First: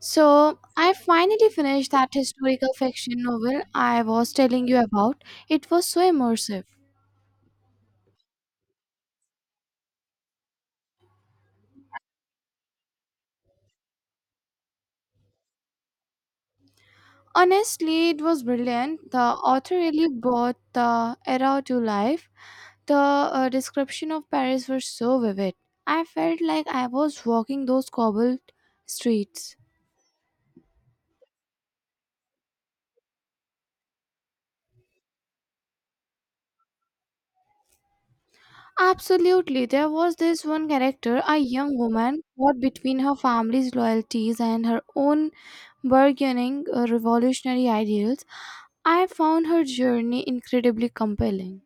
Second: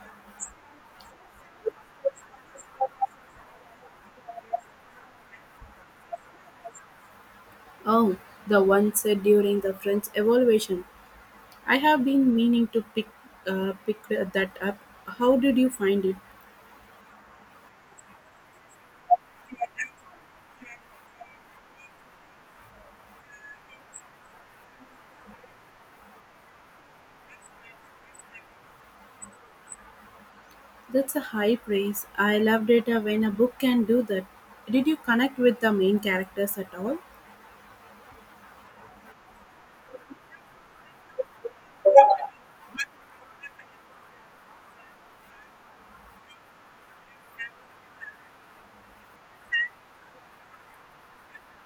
So, I finally finished that historical fiction novel I was telling you about. It was so immersive. Oh, the one said during the French Revolution. I have been meaning to pick pick that up. How did you find it? Honestly, it was brilliant. The author really brought the era to life. The description of Paris was so vivid. I felt like I was walking those cobbled streets. That's a high praise. I loved it when a book can do that. Did you connect with the main characters at all? Absolutely. There was this one character, a young woman caught between her family's loyalties and her own burgeoning revolutionary ideals. I found her journey incredibly compelling.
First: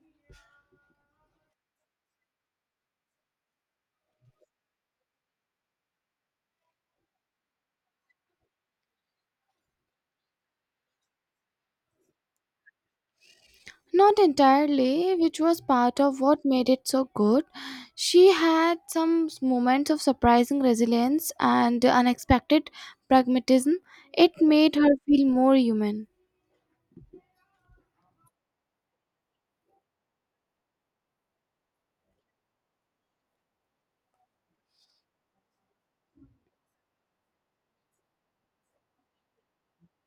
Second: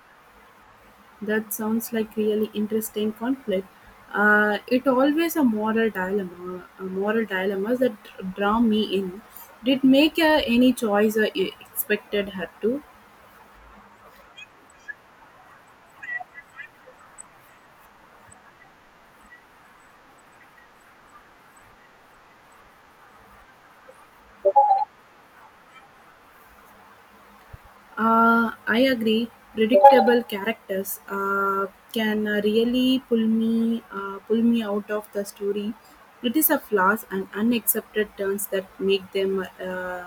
That sounds like really interesting conflict. It always a moral dilemma, a moral dilemmas that draw me in. Did make any choice you expected her to? Not entirely, which was part of what made it so good. She had some moments of surprising resilience and unexpected pragmatism. It made her feel more human. I agree. Predictable characters can really pull me out of the story. It is a flaws and unaccepted turns that make them uh,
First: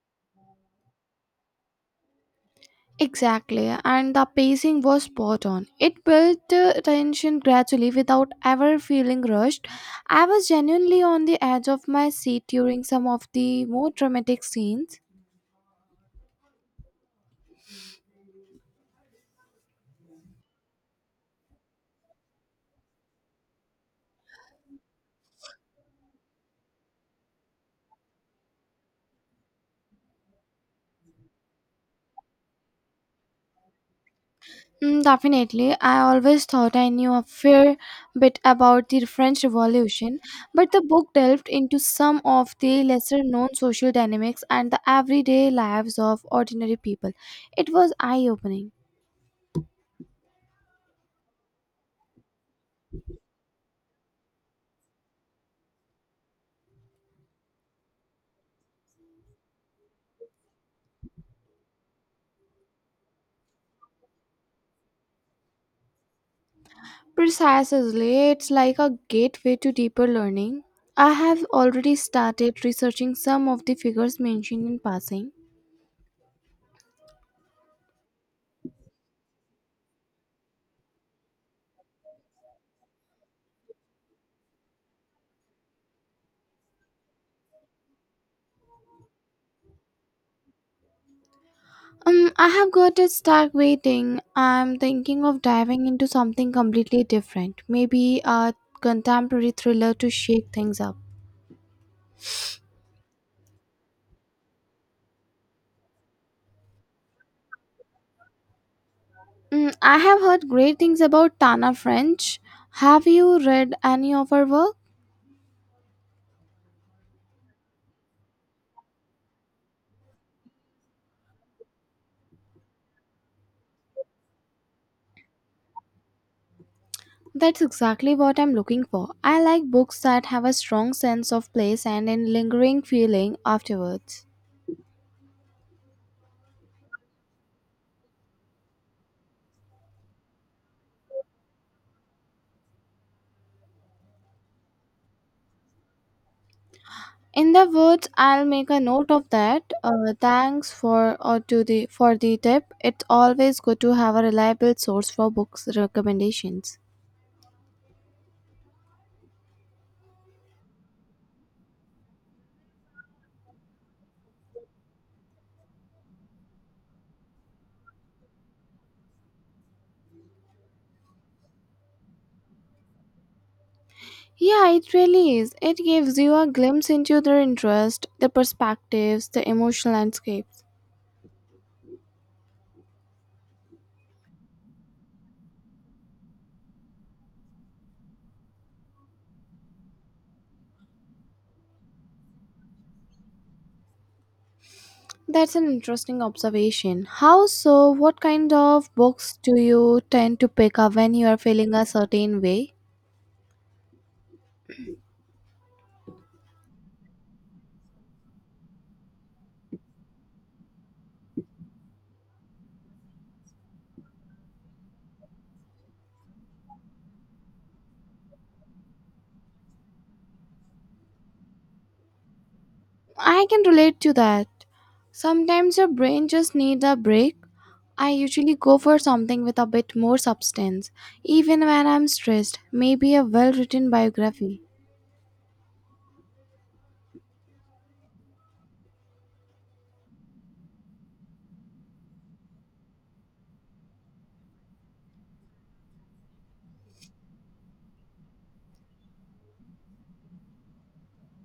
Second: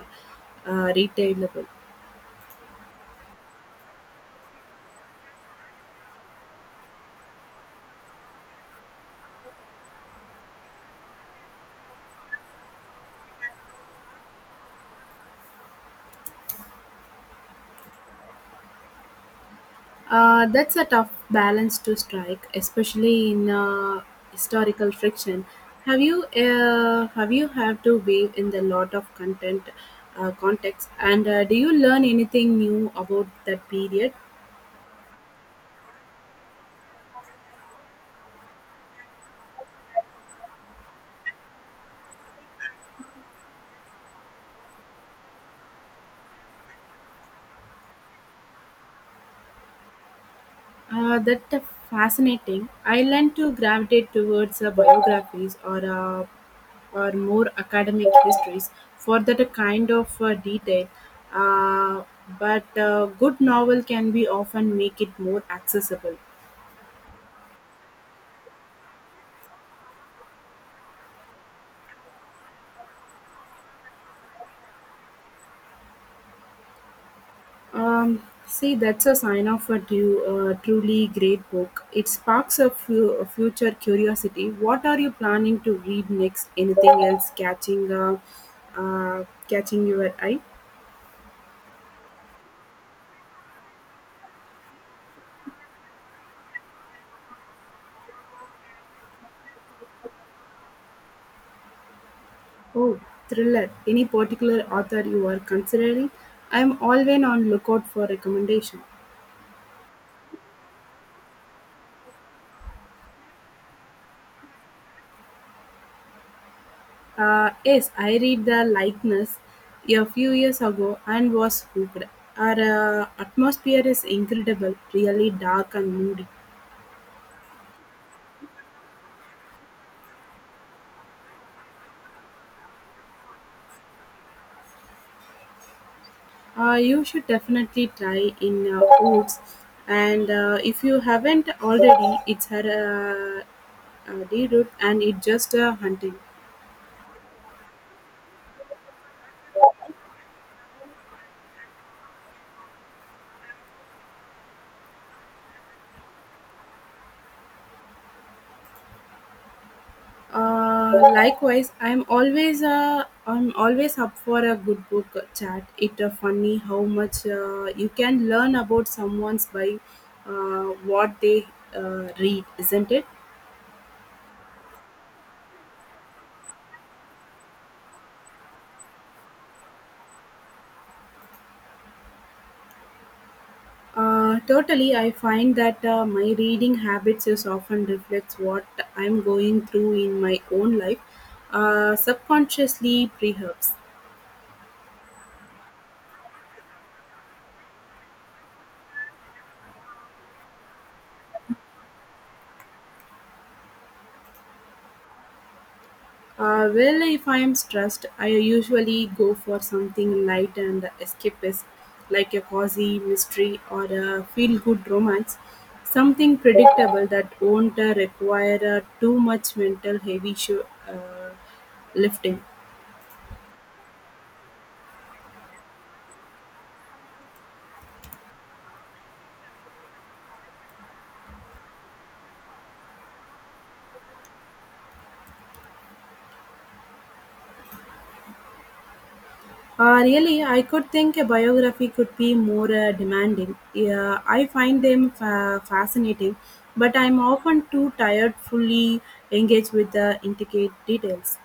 uh, retailable. Exactly, and the pacing was spot on. It built tension gradually without ever feeling rushed. I was genuinely on the edge of my seat during some of the more dramatic scenes. That's a tough balance to strike, especially in historical friction. Have you have you have to weigh in the lot of content context? And do you learn anything new about that period? Mm, definitely, I always thought I knew a fair bit about the French Revolution, but the book delved into some of the lesser known social dynamics and the everyday lives of ordinary people. It was eye opening. That fascinating. I learned to gravitate towards biographies or more academic histories for that kind of detail. Uh, but good novel can be often make it more accessible. Precisely, it's like a gateway to deeper learning. I have already started researching some of the figures mentioned in passing. See, that's a sign of a truly great book. It sparks a, a future curiosity. What are you planning to read next? Anything else catching catching your eye? I have got a stuck waiting. I'm thinking of diving into something completely different, maybe a contemporary thriller to shake things up. Oh, thriller. Any particular author you are considering? I'm always on lookout for recommendation. Mm, I have heard great things about Tana French. Have you read any of her work? Yes, I read The Likeness a few years ago and was hooked. Our atmosphere is incredible, really dark and moody. That's exactly what I'm looking for. I like books that have a strong sense of place and a lingering feeling afterwards. You should definitely try in Woods. And if you haven't already, it's her D and it's just hunting. In the words, I'll make a note of that. Thanks for the tip. It's always good to have a reliable source for books recommendations. Likewise, I'm always up for a good book chat. It's funny how much you can learn about someone's by uh, what they read, isn't it? Yeah, it really is. It gives you a glimpse into their interest, the perspectives, the emotional landscapes. Totally, I find that my reading habits is often reflects what I'm going through in my own life, subconsciously perhaps. That's an interesting observation. How so? What kind of books do you tend to pick up when you are feeling a certain way? Well, if I am stressed, I usually go for something light and escapist, like a cozy mystery or a feel good romance, something predictable that won't require too much mental heavy sho lifting. I can relate to that. Sometimes your brain just needs a break. I usually go for something with a bit more substance, even when I'm stressed, maybe a well written biography. Really, I could think a biography could be more demanding. Yeah, I find them fascinating, but I'm often too tired fully engaged with the intricate details.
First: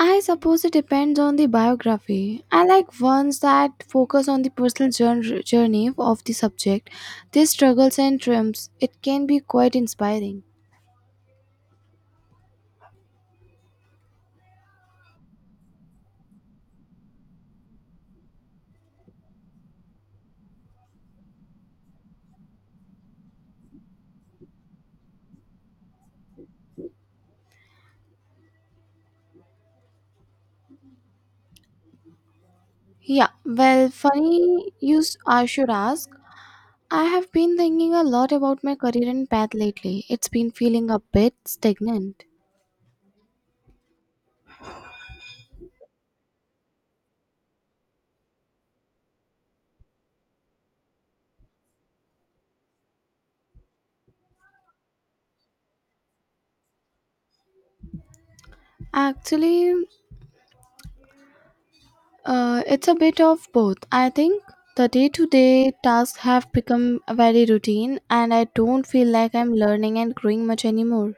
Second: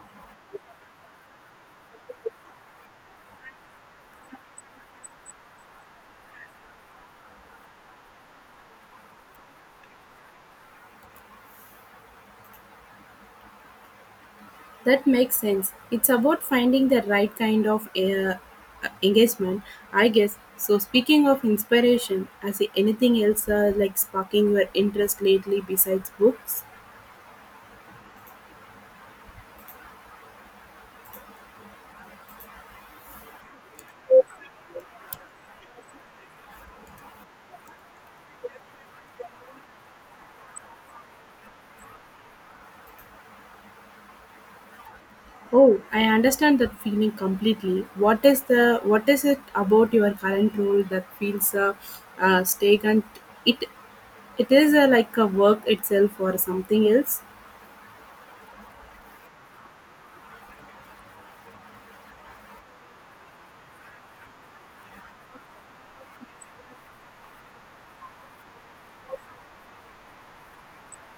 I suppose it depends on the biography. I like ones that focus on the personal journey of the subject, their struggles and triumphs. It can be quite inspiring. That makes sense. It's about finding the right kind of engagement, I guess. So, speaking of inspiration, has anything else like sparking your interest lately besides books? Yeah, well, I should ask. I have been thinking a lot about my career and path lately. It's been feeling a bit stagnant. Oh, I understand that feeling completely. What is it about your current role that feels stagnant? It it is like a work itself or something else? Actually, it's a bit of both. I think the day to day tasks have become very routine, and I don't feel like I'm learning and growing much anymore.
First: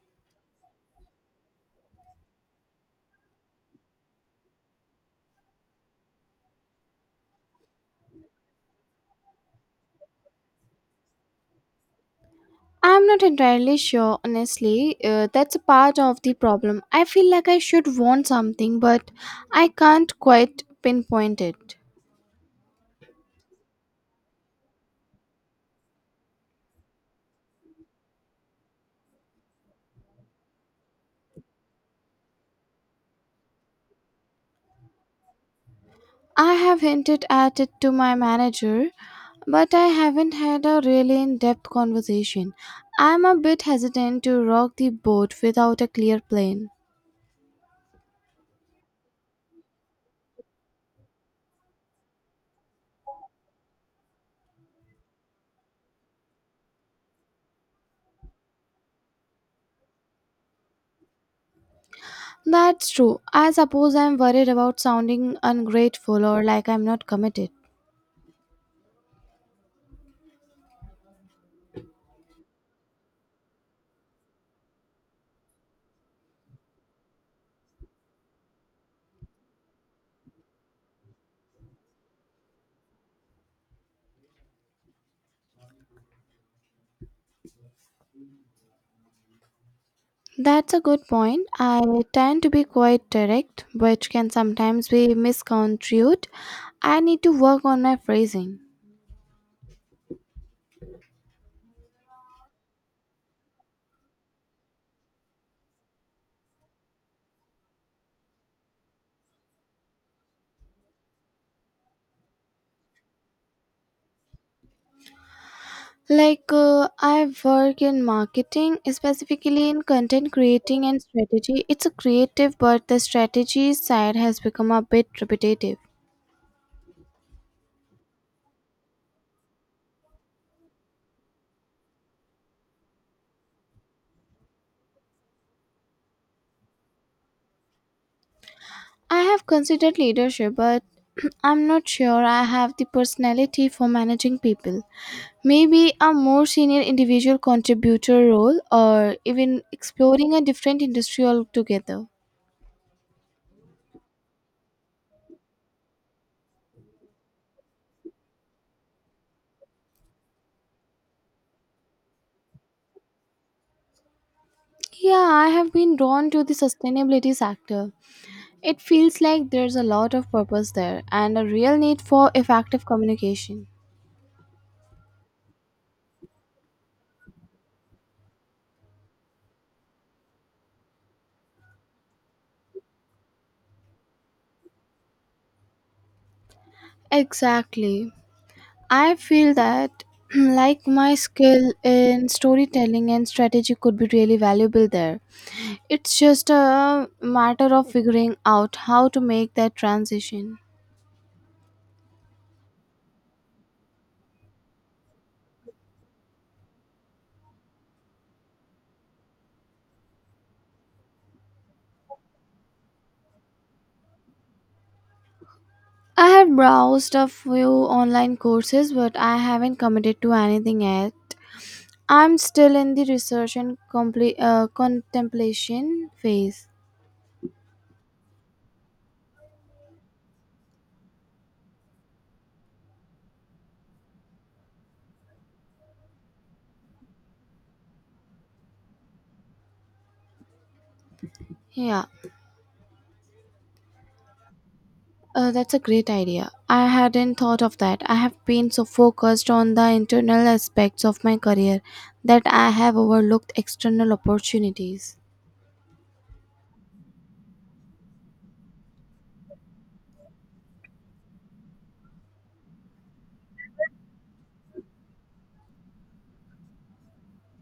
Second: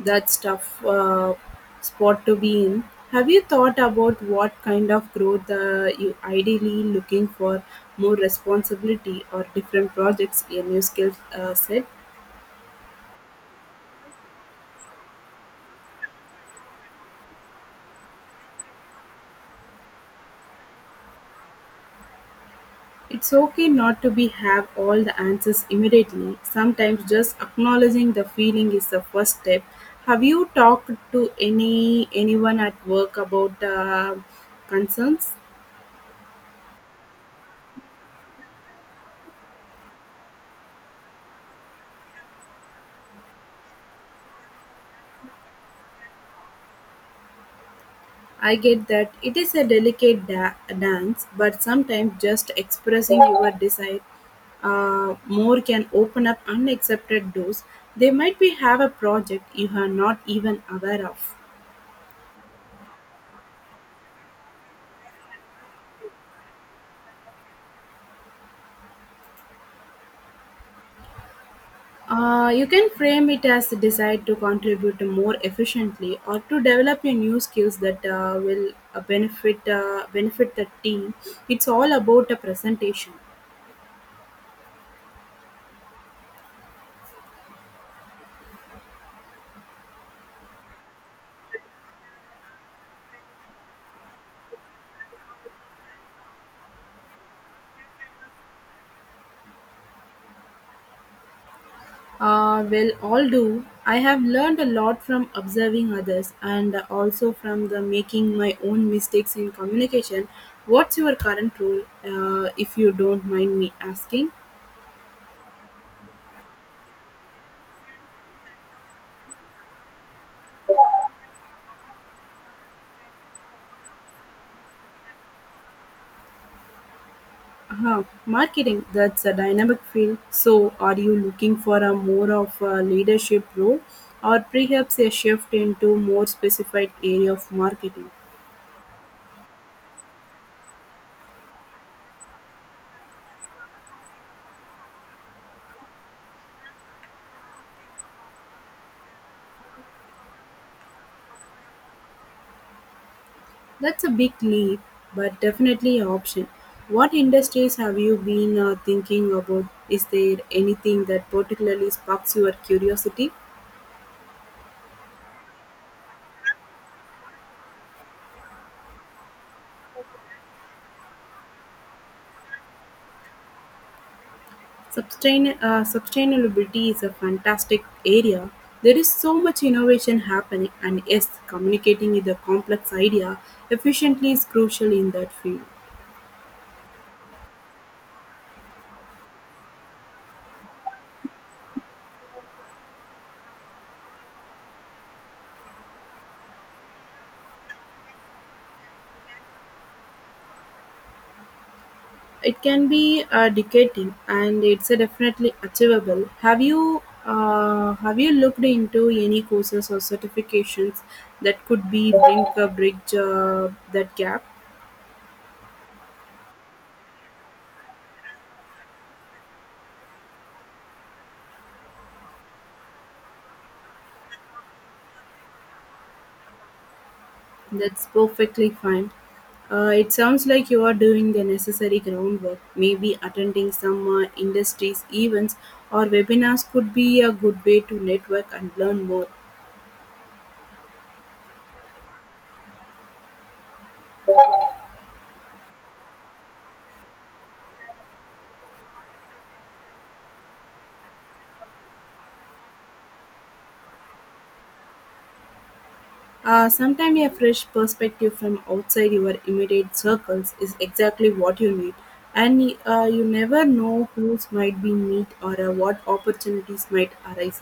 That's tough spot to be in. Have you thought about what kind of growth you ideally looking for? More responsibility or different projects in your skill set? I'm not entirely sure, honestly. That's a part of the problem. I feel like I should want something, but I can't quite pinpoint it. It's okay not to be have all the answers immediately. Sometimes just acknowledging the feeling is the first step. Have you talked to anyone at work about concerns? I have hinted at it to my manager, but I haven't had a really in depth conversation. I'm a bit hesitant to rock the boat without a clear plan. I get that it is a delicate dance, but sometimes just expressing your desire more can open up unaccepted doors. They might be have a project you are not even aware of. That's true. I suppose I'm worried about sounding ungrateful or like I'm not committed. You can frame it as a desire to contribute more efficiently or to develop your new skills that will benefit benefit the team. It's all about a presentation. That's a good point. I tend to be quite direct, which can sometimes be misconstrued. I need to work on my phrasing. Well, all do. I have learned a lot from observing others and also from the making my own mistakes in communication. What's your current role, if you don't mind me asking? I work in marketing, specifically in content creating and strategy. It's a creative, but the strategy side has become a bit repetitive. Uh-huh. Marketing, that's a dynamic field. So, are you looking for a more of a leadership role or perhaps a shift into more specified area of marketing? I have considered leadership, but I'm not sure I have the personality for managing people. Maybe a more senior individual contributor role, or even exploring a different industry altogether. That's a big leap, but definitely an option. What industries have you been thinking about? Is there anything that particularly sparks your curiosity? Yeah, I have been drawn to the sustainability sector. It feels like there's a lot of purpose there and a real need for effective communication. Sustainability is a fantastic area. There is so much innovation happening, and yes, communicating with a complex idea efficiently is crucial in that field. Exactly. I feel that like my skill in storytelling and strategy could be really valuable there. It's just a matter of figuring out how to make that transition. It can be dedicating, and it's definitely achievable. Have you looked into any courses or certifications that could be bring a bridge that gap? I have browsed a few online courses but I haven't committed to anything yet. I'm still in the research and contemplation phase. That's perfectly fine. It sounds like you are doing the necessary groundwork. Maybe attending some industries events or webinars could be a good way to network and learn more. Yeah. That's a great idea. I hadn't thought of that. I have been so focused on the internal aspects of my career that I have overlooked external opportunities. Sometimes a fresh perspective from outside your immediate circles is exactly what you need, and you never know who might be meet or what opportunities might arise.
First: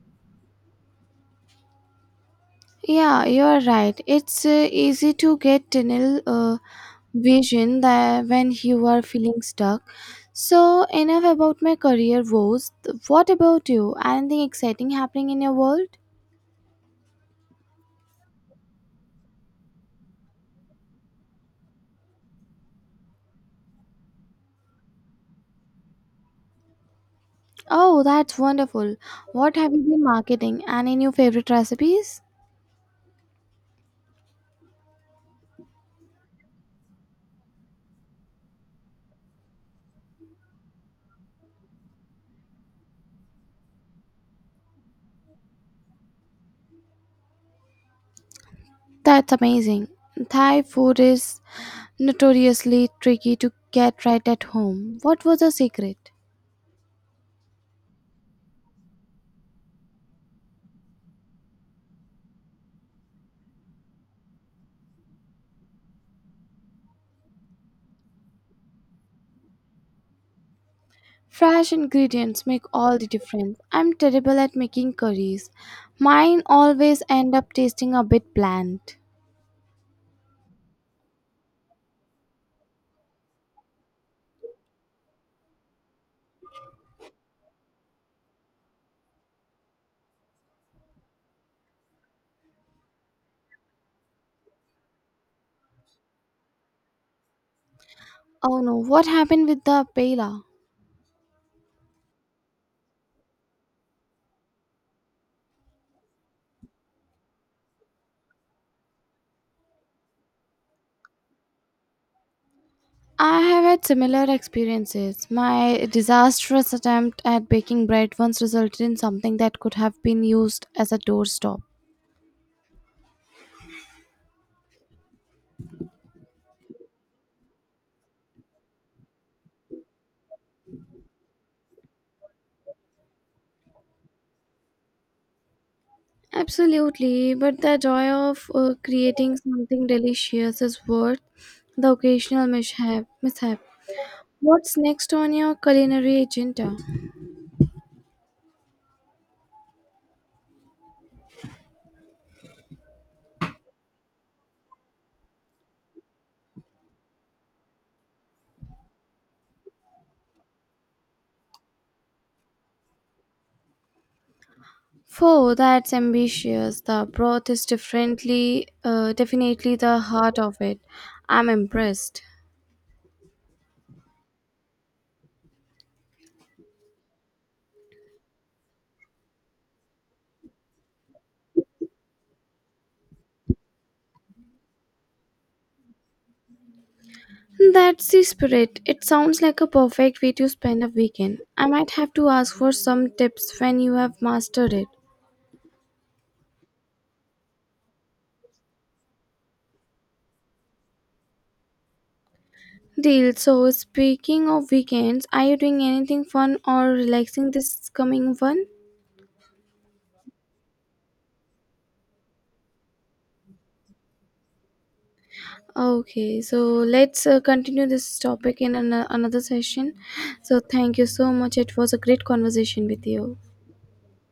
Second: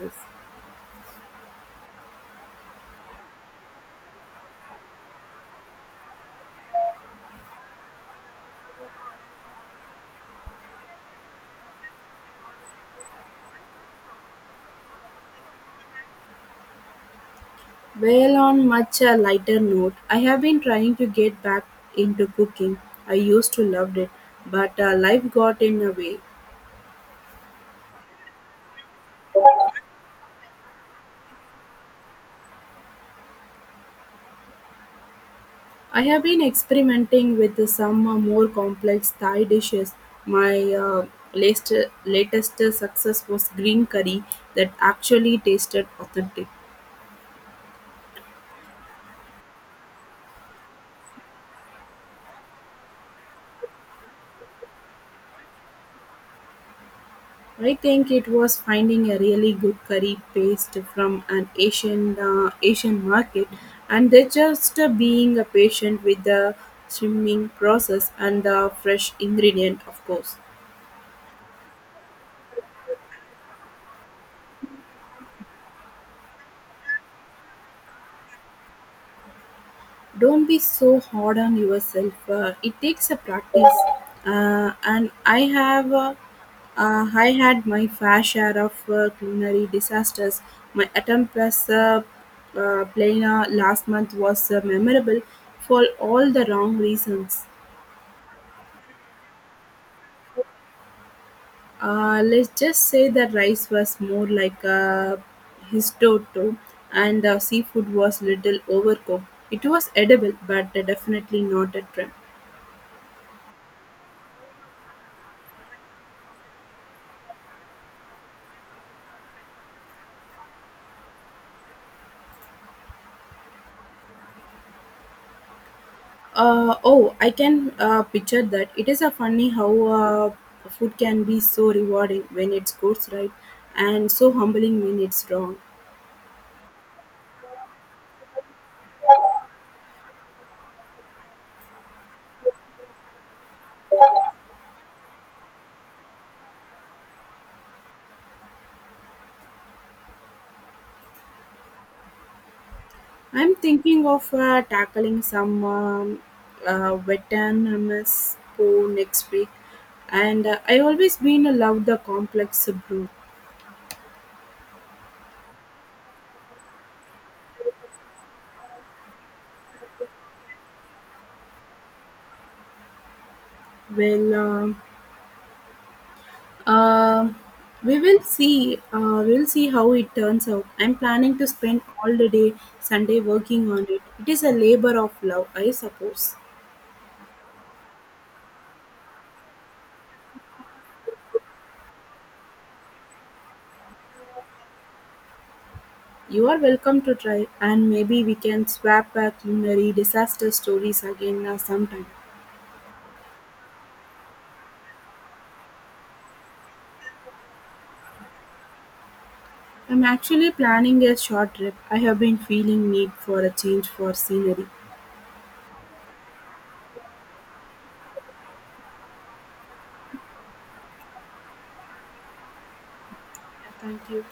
Yeah, you're right. It's easy to get tunnel vision that when you are feeling stuck. So, enough about my career woes. What about you? Anything exciting happening in your world? Well, on much a lighter note, I have been trying to get back into cooking. I used to loved it, but life got in the way. Oh, that's wonderful. What have you been marketing? Any new favorite recipes? I have been experimenting with some more complex Thai dishes. My latest, latest success was green curry that actually tasted authentic. That's amazing. Thai food is notoriously tricky to get right at home. What was the secret? I think it was finding a really good curry paste from an Asian market, and they just being patient with the steaming process and the fresh ingredient, of course. Fresh ingredients make all the difference. I'm terrible at making curries. Mine always end up tasting a bit bland. Don't be so hard on yourself. It takes a practice, and I had my fair share of culinary disasters. My attempt plus plana last month was memorable for all the wrong reasons. Oh no, what happened with the paella? Let's just say the rice was more like a histoto, and the seafood was little overcooked. It was edible, but definitely not a trim. I have had similar experiences. My disastrous attempt at baking bread once resulted in something that could have been used as a doorstop. Oh, I can picture that. It is a funny how food can be so rewarding when it's good, right, and so humbling when it's wrong. Absolutely, but the joy of creating something delicious is worth the occasional mishap. What's next on your culinary agenda? I'm thinking of tackling some Vietnamese po next week, and I always been love the complex brew. Four, that's ambitious. The broth is definitely the heart of it. I'm impressed. Well. Um, we will see. We'll see how it turns out. I'm planning to spend all the day Sunday working on it. It is a labor of love, I suppose. That's the spirit. It sounds like a perfect way to spend a weekend. I might have to ask for some tips when you have mastered it. You are welcome to try, and maybe we can swap our culinary disaster stories again sometime. Deal. So, speaking of weekends, are you doing anything fun or relaxing this coming one? I'm actually planning a short trip. I have been feeling need for a change for scenery. Yeah, Okay, so let's continue this topic in another session. So, thank you so much. It was a great conversation with you. thank you.